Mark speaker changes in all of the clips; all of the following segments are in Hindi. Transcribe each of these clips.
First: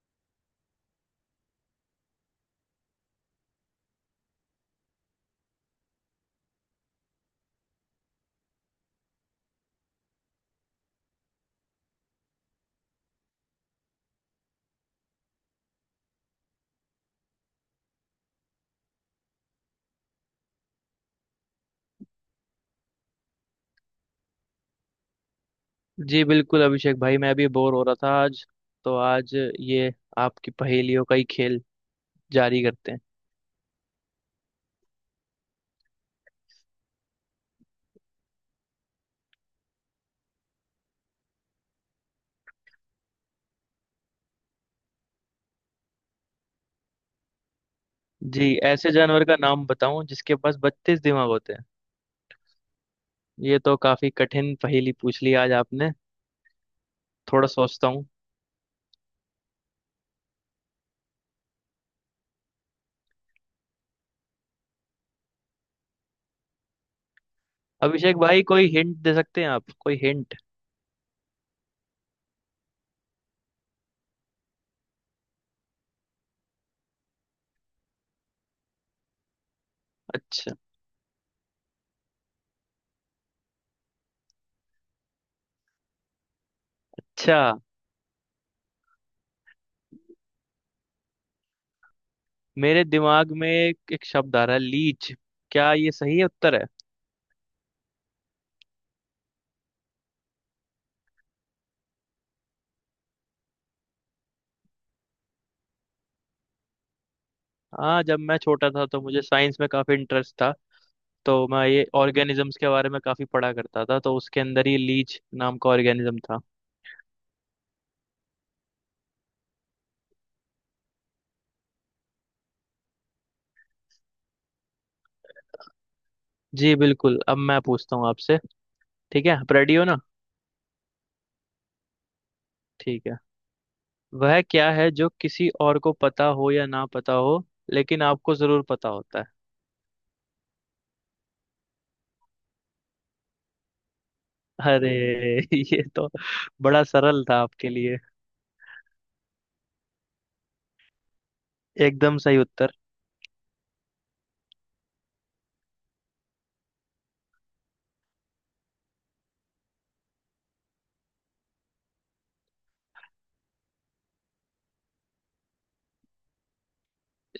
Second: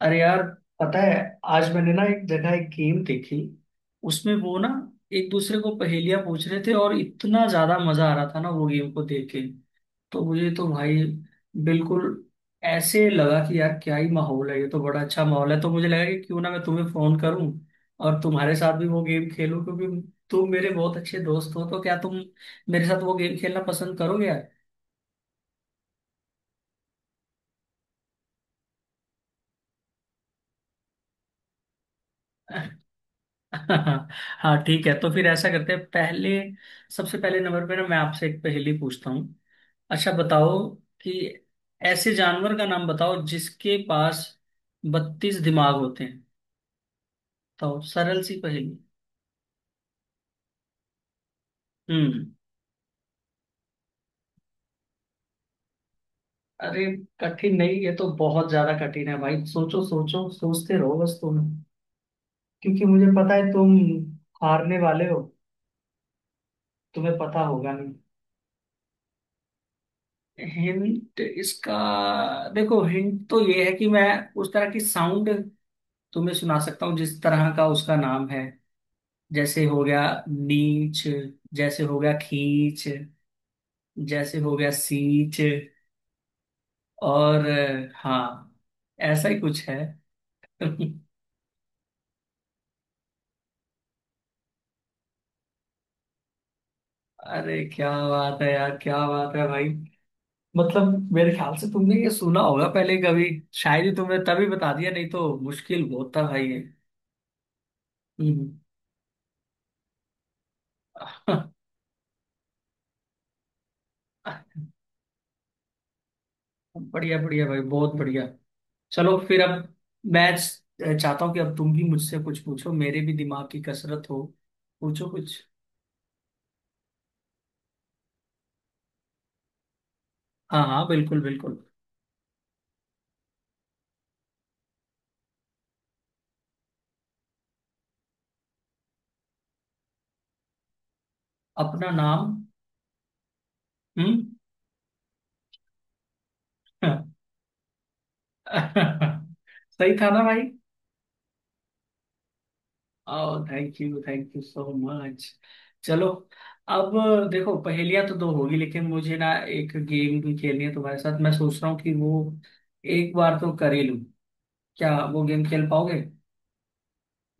Speaker 1: अरे यार, पता है, आज मैंने ना एक जगह एक गेम देखी। उसमें वो ना एक दूसरे को पहेलियां पूछ रहे थे और इतना ज्यादा मजा आ रहा था ना वो गेम को देख के। तो मुझे तो भाई, बिल्कुल ऐसे लगा कि यार क्या ही माहौल है, ये तो बड़ा अच्छा माहौल है। तो मुझे लगा कि क्यों ना मैं तुम्हें फोन करूं और तुम्हारे साथ भी वो गेम खेलूं, क्योंकि तुम मेरे बहुत अच्छे दोस्त हो। तो क्या तुम मेरे साथ वो गेम खेलना पसंद करोगे यार?
Speaker 2: जी बिल्कुल अभिषेक भाई। मैं भी बोर हो रहा था आज। तो आज ये आपकी पहेलियों का ही खेल जारी करते हैं।
Speaker 1: हाँ, ठीक है। तो फिर ऐसा करते हैं, पहले सबसे पहले नंबर पे ना मैं आपसे एक पहेली पूछता हूँ। अच्छा बताओ कि ऐसे जानवर का नाम बताओ जिसके पास 32 दिमाग होते हैं। तो सरल सी
Speaker 2: जी,
Speaker 1: पहेली।
Speaker 2: ऐसे जानवर का नाम बताऊं जिसके पास 32 दिमाग होते हैं?
Speaker 1: हम्म।
Speaker 2: ये तो काफी कठिन पहेली पूछ ली आज आपने।
Speaker 1: अरे,
Speaker 2: थोड़ा
Speaker 1: कठिन नहीं,
Speaker 2: सोचता
Speaker 1: ये
Speaker 2: हूँ।
Speaker 1: तो बहुत ज्यादा कठिन है भाई। सोचो, सोचो, सोचते रहो बस तुम, क्योंकि मुझे पता है तुम हारने वाले हो। तुम्हें पता होगा नहीं।
Speaker 2: अभिषेक भाई, कोई हिंट दे सकते हैं आप? कोई हिंट?
Speaker 1: हिंट इसका, देखो हिंट तो ये है कि मैं उस तरह की साउंड तुम्हें सुना सकता हूँ जिस तरह का उसका नाम है। जैसे हो गया
Speaker 2: अच्छा।
Speaker 1: नीच, जैसे हो गया खींच, जैसे हो गया सीच
Speaker 2: अच्छा,
Speaker 1: और हाँ, ऐसा ही कुछ है।
Speaker 2: मेरे दिमाग में एक शब्द आ रहा है, लीच। क्या ये सही उत्तर है?
Speaker 1: अरे क्या बात है यार, क्या बात है भाई! मतलब मेरे ख्याल से तुमने ये सुना होगा पहले कभी, शायद, ही तुमने तभी बता दिया, नहीं तो मुश्किल बहुत था भाई ये।
Speaker 2: हाँ, जब मैं छोटा था तो मुझे साइंस में काफी इंटरेस्ट था। तो
Speaker 1: हम्म।
Speaker 2: मैं ये ऑर्गेनिजम्स के बारे में काफी पढ़ा करता था, तो उसके अंदर ही लीच नाम का ऑर्गेनिज्म था।
Speaker 1: बढ़िया, बढ़िया भाई, बहुत बढ़िया। चलो फिर अब मैं चाहता हूँ कि अब तुम भी मुझसे कुछ पूछो, मेरे भी दिमाग की कसरत हो। पूछो कुछ।
Speaker 2: जी बिल्कुल, अब मैं पूछता हूँ आपसे। ठीक है, आप रेडी हो ना?
Speaker 1: हाँ हाँ, बिल्कुल बिल्कुल।
Speaker 2: ठीक है। वह क्या है जो किसी और को पता हो या ना पता हो, लेकिन आपको जरूर पता होता है?
Speaker 1: अपना नाम। हम्म।
Speaker 2: अरे ये तो बड़ा सरल था आपके लिए।
Speaker 1: सही था ना भाई?
Speaker 2: एकदम सही उत्तर।
Speaker 1: ओह, thank you, thank you so much. चलो अब, देखो पहेलियां तो दो होगी, लेकिन मुझे ना एक गेम भी खेलनी है तुम्हारे साथ। मैं सोच रहा हूँ कि वो एक बार तो कर ही लूं। क्या वो गेम खेल पाओगे?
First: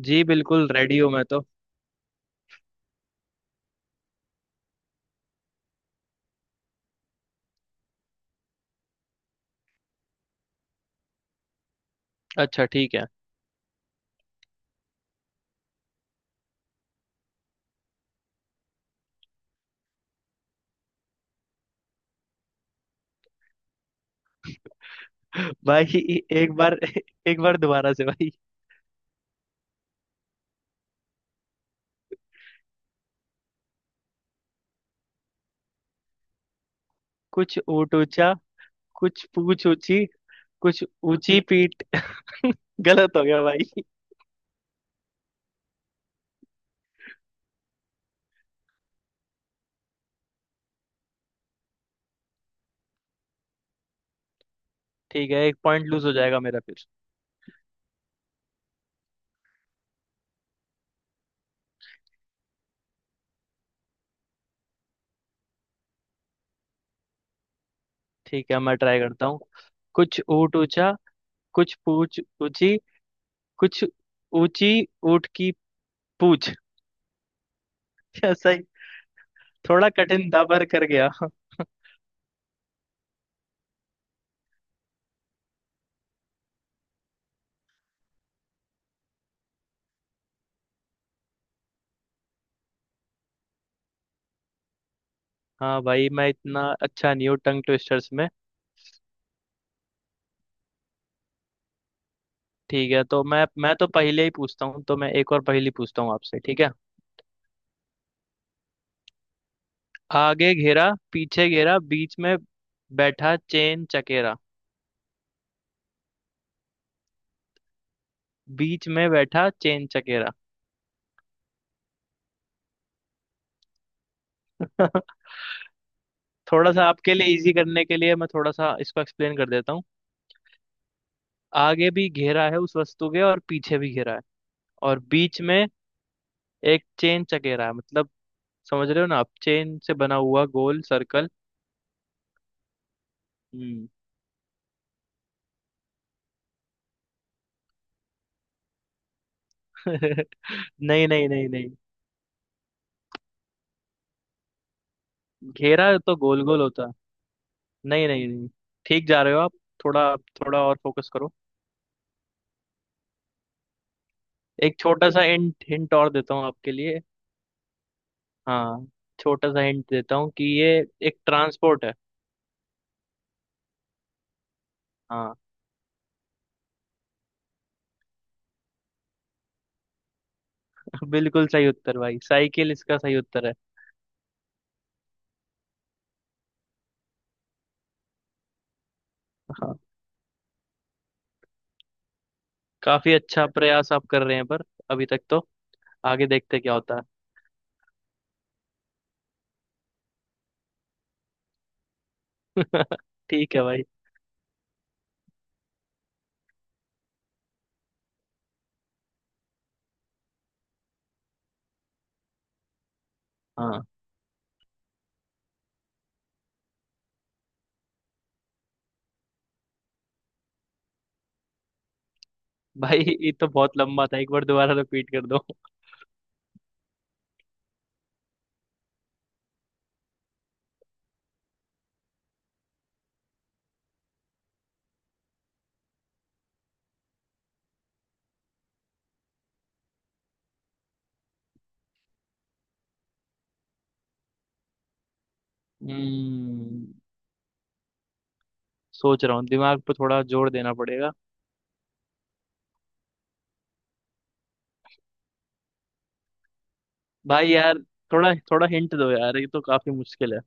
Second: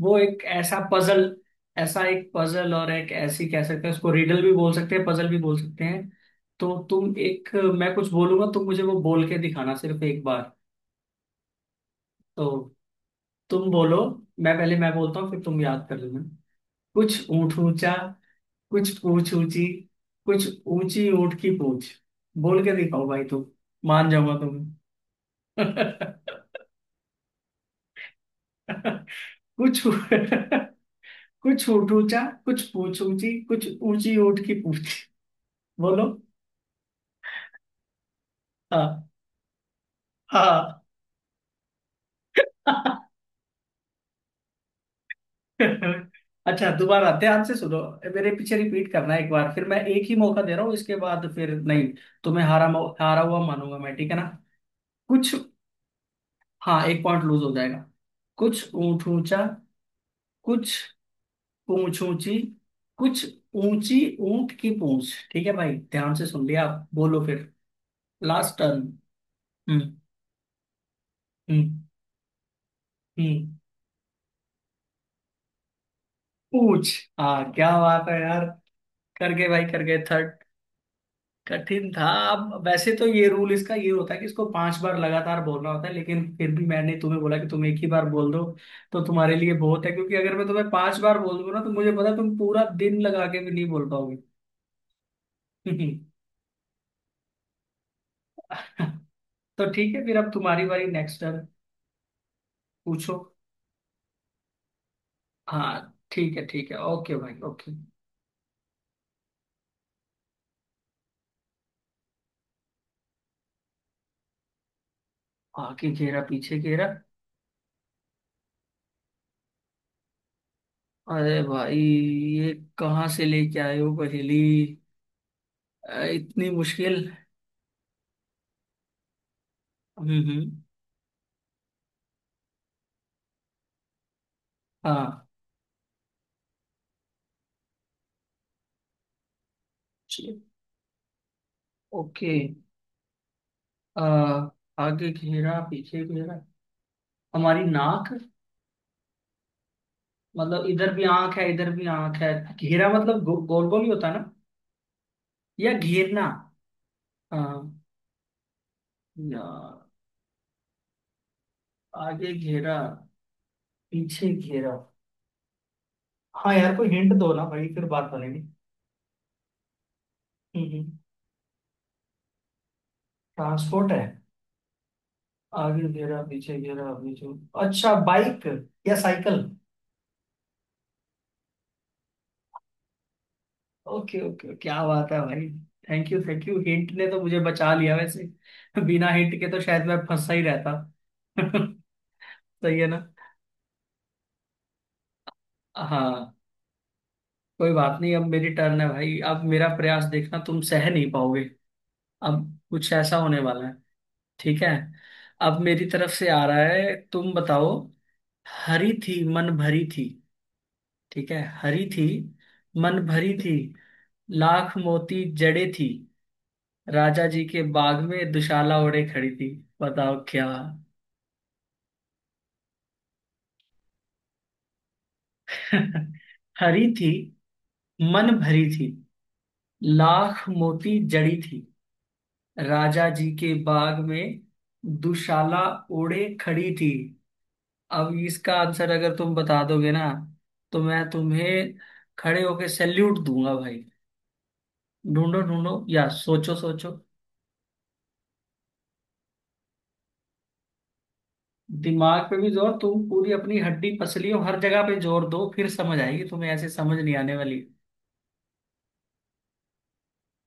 Speaker 1: वो
Speaker 2: जी
Speaker 1: एक
Speaker 2: बिल्कुल,
Speaker 1: ऐसा
Speaker 2: रेडी हूँ
Speaker 1: पजल,
Speaker 2: मैं तो।
Speaker 1: ऐसा एक पजल, और एक ऐसी, कह सकते हैं उसको रिडल भी बोल सकते हैं, पजल भी बोल सकते हैं। तो तुम एक, मैं कुछ बोलूंगा, तुम मुझे वो बोल के दिखाना सिर्फ एक बार।
Speaker 2: अच्छा
Speaker 1: तो
Speaker 2: ठीक है
Speaker 1: तुम बोलो, मैं पहले, मैं बोलता हूँ फिर तुम याद कर लेना। कुछ ऊंट ऊंचा, कुछ पूंछ ऊंची, कुछ ऊंची ऊंट की पूंछ। बोल के दिखाओ भाई तुम, मान जाऊंगा
Speaker 2: भाई।
Speaker 1: तुम्हें।
Speaker 2: एक बार, एक बार दोबारा से भाई।
Speaker 1: कुछ, कुछ ऊंट ऊंचा, कुछ पूंछ ऊंची, कुछ ऊंची ऊंट की पूंछ। बोलो।
Speaker 2: कुछ ऊंट ऊंचा,
Speaker 1: हाँ।
Speaker 2: कुछ पूंछ ऊंची, कुछ
Speaker 1: हाँ।
Speaker 2: ऊंची पीठ। गलत हो गया भाई।
Speaker 1: अच्छा, दोबारा ध्यान से सुनो। मेरे पीछे रिपीट करना एक बार फिर। मैं एक ही मौका दे रहा हूँ, इसके बाद फिर नहीं, तुम्हें हारा हारा हुआ मानूंगा मैं, ठीक है ना?
Speaker 2: ठीक
Speaker 1: कुछ।
Speaker 2: है, एक पॉइंट लूज हो जाएगा मेरा
Speaker 1: हाँ,
Speaker 2: फिर।
Speaker 1: एक पॉइंट लूज हो जाएगा। कुछ ऊंट ऊंचा, कुछ पूंछ ऊंची, कुछ ऊंची ऊंट की पूंछ। ठीक है भाई, ध्यान से सुन लिया? आप बोलो फिर,
Speaker 2: ठीक
Speaker 1: लास्ट
Speaker 2: है, मैं
Speaker 1: टर्न।
Speaker 2: ट्राई करता हूँ।
Speaker 1: हम्म।
Speaker 2: कुछ ऊँट ऊंचा, कुछ
Speaker 1: हम्म।
Speaker 2: पूछ ऊंची,
Speaker 1: हम्म।
Speaker 2: कुछ ऊंची ऊँट की पूछ।
Speaker 1: पूंछ। हाँ, क्या बात है
Speaker 2: क्या
Speaker 1: यार,
Speaker 2: सही?
Speaker 1: कर गए भाई, कर
Speaker 2: थोड़ा
Speaker 1: गए
Speaker 2: कठिन था
Speaker 1: थर्ड।
Speaker 2: पर कर गया।
Speaker 1: कठिन था। अब वैसे तो ये रूल इसका ये होता है कि इसको 5 बार लगातार बोलना होता है, लेकिन फिर भी मैंने तुम्हें बोला कि तुम एक ही बार बोल दो, तो तुम्हारे लिए बहुत है। क्योंकि अगर मैं तुम्हें 5 बार बोल दूंगा ना, तो मुझे पता है तुम पूरा दिन लगा के भी नहीं बोल पाओगे।
Speaker 2: हाँ भाई, मैं इतना अच्छा नहीं हूँ टंग ट्विस्टर्स में।
Speaker 1: तो ठीक है फिर, अब तुम्हारी बारी, नेक्स्ट टर्न।
Speaker 2: ठीक है,
Speaker 1: पूछो।
Speaker 2: तो मैं तो पहले ही पूछता हूँ, तो मैं एक और पहेली
Speaker 1: हाँ
Speaker 2: पूछता हूँ
Speaker 1: ठीक
Speaker 2: आपसे,
Speaker 1: है,
Speaker 2: ठीक
Speaker 1: ठीक
Speaker 2: है।
Speaker 1: है, ओके भाई, ओके।
Speaker 2: आगे घेरा पीछे घेरा बीच में बैठा चेन चकेरा।
Speaker 1: आगे घेरा, पीछे घेरा।
Speaker 2: बीच में बैठा चेन चकेरा।
Speaker 1: अरे भाई ये कहाँ से लेके आए हो पहेली! इतनी
Speaker 2: थोड़ा सा
Speaker 1: मुश्किल!
Speaker 2: आपके लिए इजी करने के लिए मैं थोड़ा सा इसको एक्सप्लेन कर देता हूँ।
Speaker 1: हम्म, हम्म।
Speaker 2: आगे भी घेरा है उस वस्तु के, और पीछे भी घेरा है, और
Speaker 1: हाँ।
Speaker 2: बीच में एक चेन चकेरा है। मतलब, समझ रहे हो ना आप, चेन से बना
Speaker 1: जी,
Speaker 2: हुआ गोल सर्कल।
Speaker 1: ओके।
Speaker 2: हम्म।
Speaker 1: आ, आगे घेरा, पीछे घेरा, हमारी नाक? मतलब इधर भी
Speaker 2: नहीं नहीं
Speaker 1: आंख
Speaker 2: नहीं
Speaker 1: है,
Speaker 2: नहीं,
Speaker 1: इधर भी आंख है। घेरा मतलब गोल गोल ही होता है ना? या
Speaker 2: घेरा तो
Speaker 1: घेरना?
Speaker 2: गोल गोल होता।
Speaker 1: आ,
Speaker 2: नहीं नहीं नहीं, ठीक जा रहे हो
Speaker 1: या
Speaker 2: आप। थोड़ा थोड़ा और फोकस करो।
Speaker 1: आगे घेरा, पीछे घेरा।
Speaker 2: एक छोटा सा हिंट हिंट और देता हूँ
Speaker 1: हाँ
Speaker 2: आपके
Speaker 1: यार, कोई
Speaker 2: लिए।
Speaker 1: हिंट दो ना भाई, फिर बात बनेगी।
Speaker 2: हाँ, छोटा सा हिंट देता हूँ कि ये एक ट्रांसपोर्ट है।
Speaker 1: ट्रांसपोर्ट है?
Speaker 2: हाँ।
Speaker 1: आगे घेरा, पीछे घेरा, पीछे, अच्छा, बाइक? या साइकिल?
Speaker 2: बिल्कुल सही उत्तर भाई, साइकिल इसका सही उत्तर है।
Speaker 1: ओके, ओके, क्या बात है भाई! Thank you, thank you, hint ने तो मुझे बचा लिया वैसे, बिना हिंट के तो
Speaker 2: हाँ,
Speaker 1: शायद मैं फंसा ही रहता। सही है ना?
Speaker 2: काफी अच्छा प्रयास आप कर रहे हैं, पर अभी तक तो आगे
Speaker 1: हाँ।
Speaker 2: देखते क्या होता
Speaker 1: कोई बात नहीं, अब मेरी टर्न है भाई, अब मेरा प्रयास देखना तुम सह नहीं पाओगे। अब
Speaker 2: है।
Speaker 1: कुछ ऐसा होने
Speaker 2: ठीक है
Speaker 1: वाला है।
Speaker 2: भाई।
Speaker 1: ठीक है, अब मेरी तरफ से आ रहा है, तुम बताओ। हरी थी, मन भरी थी। ठीक है, हरी थी, मन भरी थी,
Speaker 2: हाँ
Speaker 1: लाख मोती जड़े थी, राजा जी के बाग में दुशाला ओढ़े खड़ी थी। बताओ क्या?
Speaker 2: भाई, ये तो बहुत लंबा था, एक बार दोबारा रिपीट कर दो।
Speaker 1: हरी थी, मन भरी थी, लाख मोती जड़ी थी, राजा जी के बाग में दुशाला ओढ़े खड़ी थी। अब इसका आंसर अगर तुम बता दोगे ना, तो मैं तुम्हें खड़े होके सैल्यूट दूंगा भाई। ढूंढो ढूंढो, या सोचो
Speaker 2: हम्म,
Speaker 1: सोचो।
Speaker 2: सोच रहा हूँ, दिमाग पे थोड़ा जोर देना पड़ेगा।
Speaker 1: दिमाग पे भी जोर, तुम पूरी अपनी हड्डी पसलियों, हर जगह पे जोर दो, फिर समझ आएगी तुम्हें, ऐसे समझ नहीं आने
Speaker 2: भाई
Speaker 1: वाली।
Speaker 2: यार, थोड़ा थोड़ा हिंट दो यार, ये तो काफी मुश्किल है।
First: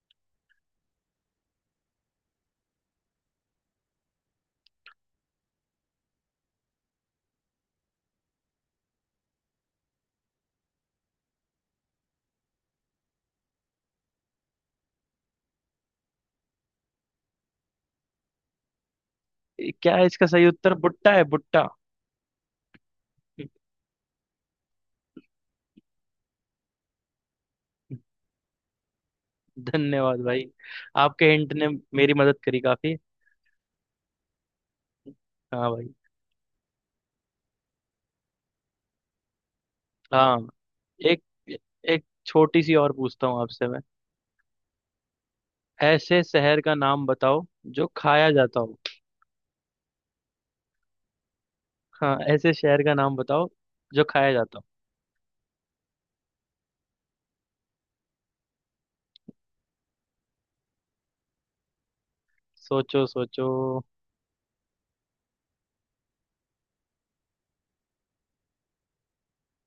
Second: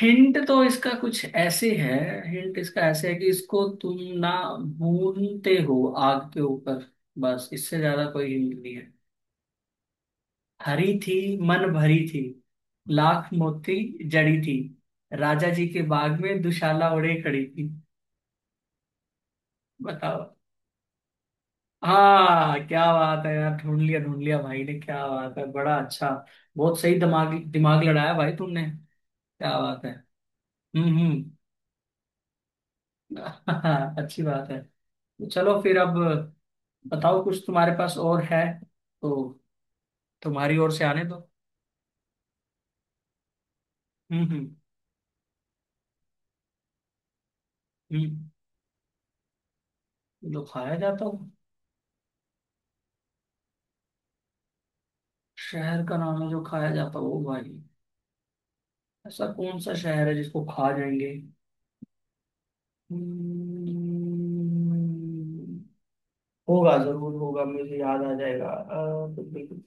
Speaker 1: हिंट तो इसका कुछ ऐसे है, हिंट इसका ऐसे है कि इसको तुम ना भूनते हो आग के ऊपर, बस इससे ज्यादा कोई हिंट नहीं है। हरी थी, मन भरी थी, लाख मोती जड़ी थी, राजा जी के बाग में दुशाला ओढ़े खड़ी थी।
Speaker 2: ये क्या है, इसका
Speaker 1: बताओ।
Speaker 2: सही उत्तर भुट्टा है, भुट्टा।
Speaker 1: हाँ, क्या बात है यार, ढूंढ लिया, ढूंढ लिया भाई ने, क्या बात है, बड़ा अच्छा! बहुत सही, दिमाग दिमाग लड़ाया भाई तुमने, क्या बात है!
Speaker 2: धन्यवाद भाई,
Speaker 1: हम्म, हम्म।
Speaker 2: आपके हिंट ने मेरी मदद करी काफी।
Speaker 1: अच्छी बात है। तो चलो
Speaker 2: हाँ
Speaker 1: फिर
Speaker 2: भाई।
Speaker 1: अब बताओ, कुछ तुम्हारे पास और है तो
Speaker 2: हाँ,
Speaker 1: तुम्हारी ओर से आने दो।
Speaker 2: एक एक छोटी सी और पूछता हूँ आपसे मैं।
Speaker 1: हम्म, हम्म।
Speaker 2: ऐसे शहर का नाम बताओ जो
Speaker 1: हम्म।
Speaker 2: खाया जाता हो।
Speaker 1: जो खाया जाता हो?
Speaker 2: हाँ, ऐसे शहर का नाम बताओ जो खाया जाता हो।
Speaker 1: शहर का नाम है जो खाया जाता हो भाई? ऐसा कौन सा शहर है जिसको खा जाएंगे?
Speaker 2: सोचो सोचो।
Speaker 1: Hmm, होगा, जरूर होगा, मुझे याद आ जाएगा। तो बिल्कुल,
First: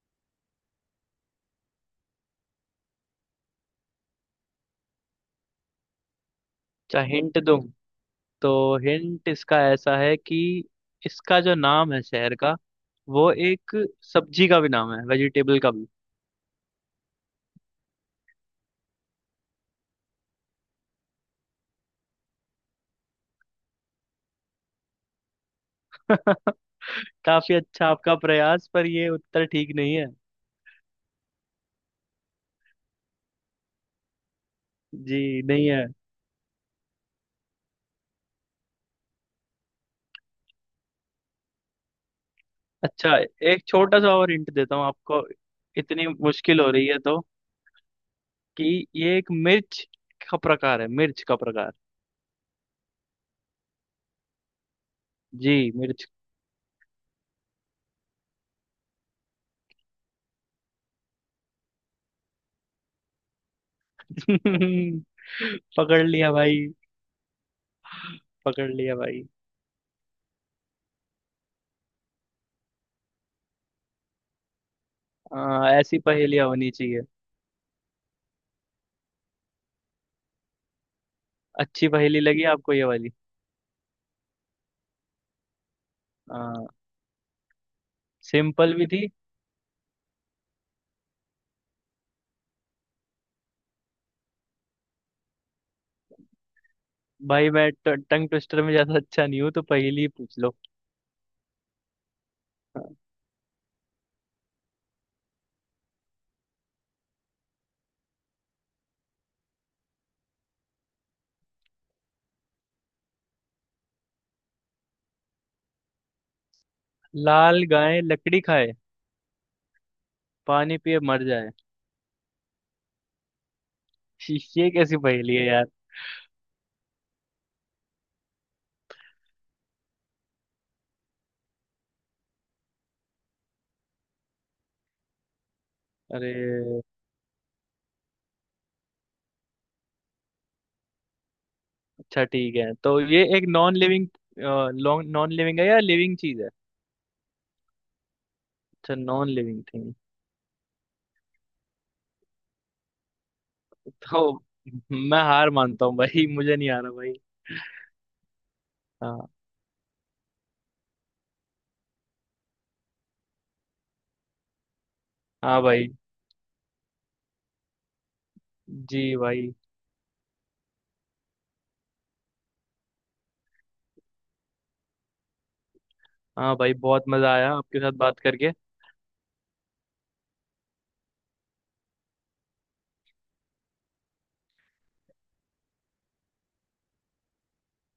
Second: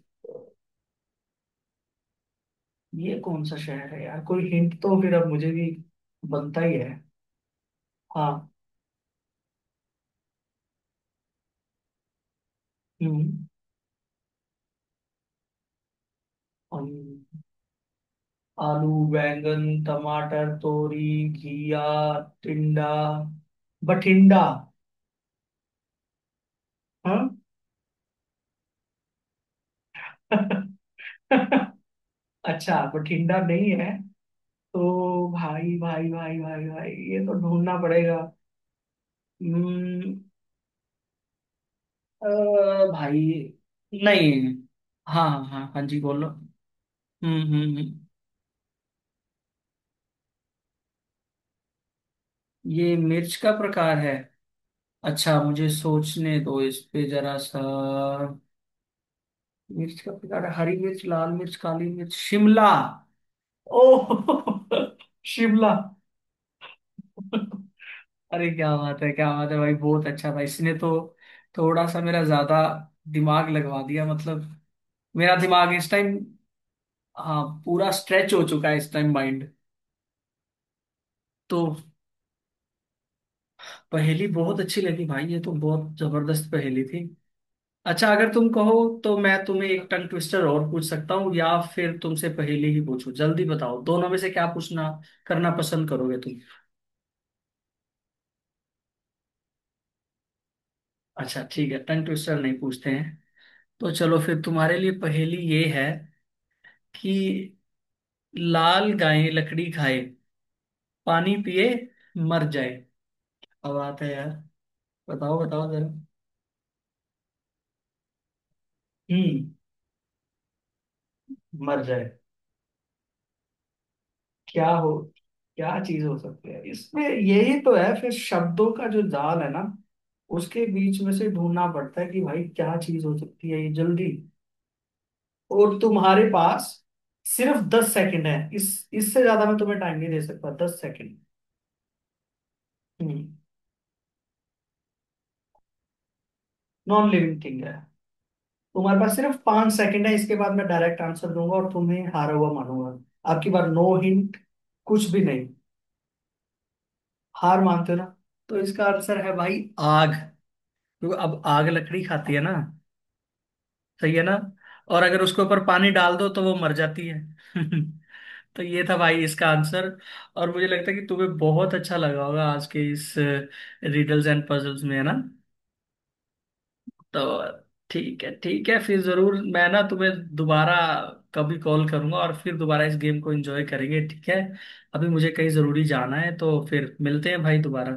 Speaker 1: ये कौन सा शहर है यार? कोई हिंट तो फिर अब मुझे भी बनता ही है।
Speaker 2: अच्छा, हिंट दूँ? तो
Speaker 1: हाँ।
Speaker 2: हिंट इसका ऐसा है कि इसका जो नाम है शहर का, वो
Speaker 1: हम्म।
Speaker 2: एक सब्जी का भी नाम है, वेजिटेबल का भी।
Speaker 1: हम। आलू, बैंगन, टमाटर, तोरी, घिया, टिंडा, बठिंडा। हाँ।
Speaker 2: काफी अच्छा आपका प्रयास, पर ये उत्तर ठीक नहीं है।
Speaker 1: अच्छा, बठिंडा नहीं है तो?
Speaker 2: जी नहीं
Speaker 1: भाई
Speaker 2: है।
Speaker 1: भाई भाई भाई भाई, ये तो ढूंढना पड़ेगा। हम्म, अ,
Speaker 2: अच्छा,
Speaker 1: भाई।
Speaker 2: एक छोटा सा
Speaker 1: नहीं,
Speaker 2: और हिंट देता हूँ आपको,
Speaker 1: हाँ हाँ हाँ हाँ, जी
Speaker 2: इतनी
Speaker 1: बोलो।
Speaker 2: मुश्किल हो रही है तो।
Speaker 1: हम्म, हम्म। हम्म।
Speaker 2: कि ये एक मिर्च का प्रकार है, मिर्च का प्रकार।
Speaker 1: ये मिर्च का प्रकार है? अच्छा,
Speaker 2: जी,
Speaker 1: मुझे
Speaker 2: मिर्च।
Speaker 1: सोचने दो इस पे जरा सा। मिर्च का प्रकार है, हरी मिर्च, लाल मिर्च, काली मिर्च, शिमला! ओह! शिमला!
Speaker 2: पकड़ लिया भाई,
Speaker 1: अरे
Speaker 2: पकड़
Speaker 1: क्या
Speaker 2: लिया
Speaker 1: बात है,
Speaker 2: भाई।
Speaker 1: क्या बात है भाई, बहुत अच्छा था इसने तो, थोड़ा सा मेरा ज्यादा दिमाग लगवा दिया। मतलब मेरा
Speaker 2: आ,
Speaker 1: दिमाग इस
Speaker 2: ऐसी
Speaker 1: टाइम,
Speaker 2: पहेलियां होनी चाहिए।
Speaker 1: हाँ, पूरा स्ट्रेच हो चुका है इस टाइम माइंड। तो
Speaker 2: अच्छी पहेली लगी आपको ये वाली?
Speaker 1: पहेली बहुत अच्छी लगी भाई, ये तो बहुत जबरदस्त
Speaker 2: आ,
Speaker 1: पहेली थी। अच्छा, अगर तुम कहो
Speaker 2: सिंपल भी थी।
Speaker 1: तो मैं तुम्हें एक टंग ट्विस्टर और पूछ सकता हूँ, या फिर तुमसे पहेली ही पूछूं? जल्दी बताओ, दोनों में से क्या पूछना करना पसंद करोगे तुम?
Speaker 2: भाई, मैं टंग ट्विस्टर में ज्यादा अच्छा नहीं हूँ, तो पहेली ही पूछ लो।
Speaker 1: अच्छा ठीक है, टंग ट्विस्टर नहीं पूछते हैं। तो चलो फिर तुम्हारे लिए पहेली ये है कि, लाल गाय लकड़ी खाए, पानी पिए, मर जाए। अब आता है यार, बताओ बताओ जरा।
Speaker 2: लाल गाय लकड़ी खाए,
Speaker 1: हम्म।
Speaker 2: पानी पिए मर जाए।
Speaker 1: मर जाए। क्या
Speaker 2: ये
Speaker 1: हो?
Speaker 2: कैसी पहेली है यार।
Speaker 1: क्या चीज हो सकती है इसमें? यही तो है फिर, शब्दों का जो जाल है ना, उसके बीच में से ढूंढना पड़ता है कि भाई क्या चीज हो सकती है ये। जल्दी, और तुम्हारे
Speaker 2: अरे,
Speaker 1: पास सिर्फ 10 सेकंड है, इस इससे ज्यादा मैं तुम्हें टाइम नहीं दे सकता, 10 सेकंड।
Speaker 2: अच्छा ठीक है, तो ये
Speaker 1: हम्म।
Speaker 2: एक नॉन लिविंग। नॉन लिविंग है या लिविंग चीज है?
Speaker 1: नॉन लिविंग थिंग है।
Speaker 2: अच्छा,
Speaker 1: तुम्हारे पास
Speaker 2: नॉन
Speaker 1: सिर्फ
Speaker 2: लिविंग
Speaker 1: पांच
Speaker 2: थिंग।
Speaker 1: सेकंड है, इसके बाद मैं डायरेक्ट आंसर दूंगा और तुम्हें हारा हुआ मानूंगा। आपकी बार नो
Speaker 2: तो
Speaker 1: हिंट, कुछ
Speaker 2: मैं
Speaker 1: भी नहीं।
Speaker 2: हार मानता हूँ भाई, मुझे नहीं आ रहा भाई।
Speaker 1: हार मानते हो ना? तो इसका आंसर
Speaker 2: हाँ।
Speaker 1: है भाई, आग! क्योंकि अब आग लकड़ी खाती है ना? सही है ना? और अगर उसके
Speaker 2: हाँ
Speaker 1: ऊपर
Speaker 2: भाई।
Speaker 1: पानी डाल दो तो वो मर जाती है। तो ये था
Speaker 2: जी
Speaker 1: भाई इसका
Speaker 2: भाई।
Speaker 1: आंसर। और मुझे लगता है कि तुम्हें बहुत अच्छा लगा होगा आज के इस रिडल्स एंड पजल्स में, है ना?
Speaker 2: हाँ भाई, बहुत मजा आया
Speaker 1: तो
Speaker 2: आपके साथ बात
Speaker 1: ठीक है,
Speaker 2: करके।
Speaker 1: ठीक है, फिर जरूर मैं ना तुम्हें दोबारा कभी कॉल करूंगा और फिर दोबारा इस गेम को एंजॉय करेंगे, ठीक है? अभी मुझे कहीं जरूरी जाना है तो फिर मिलते हैं भाई दोबारा।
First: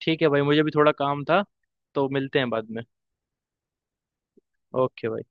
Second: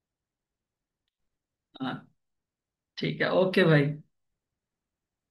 Speaker 2: ठीक है भाई, मुझे भी थोड़ा काम था।
Speaker 1: हाँ,
Speaker 2: तो मिलते हैं बाद में।
Speaker 1: ठीक है, ओके भाई।
Speaker 2: ओके भाई।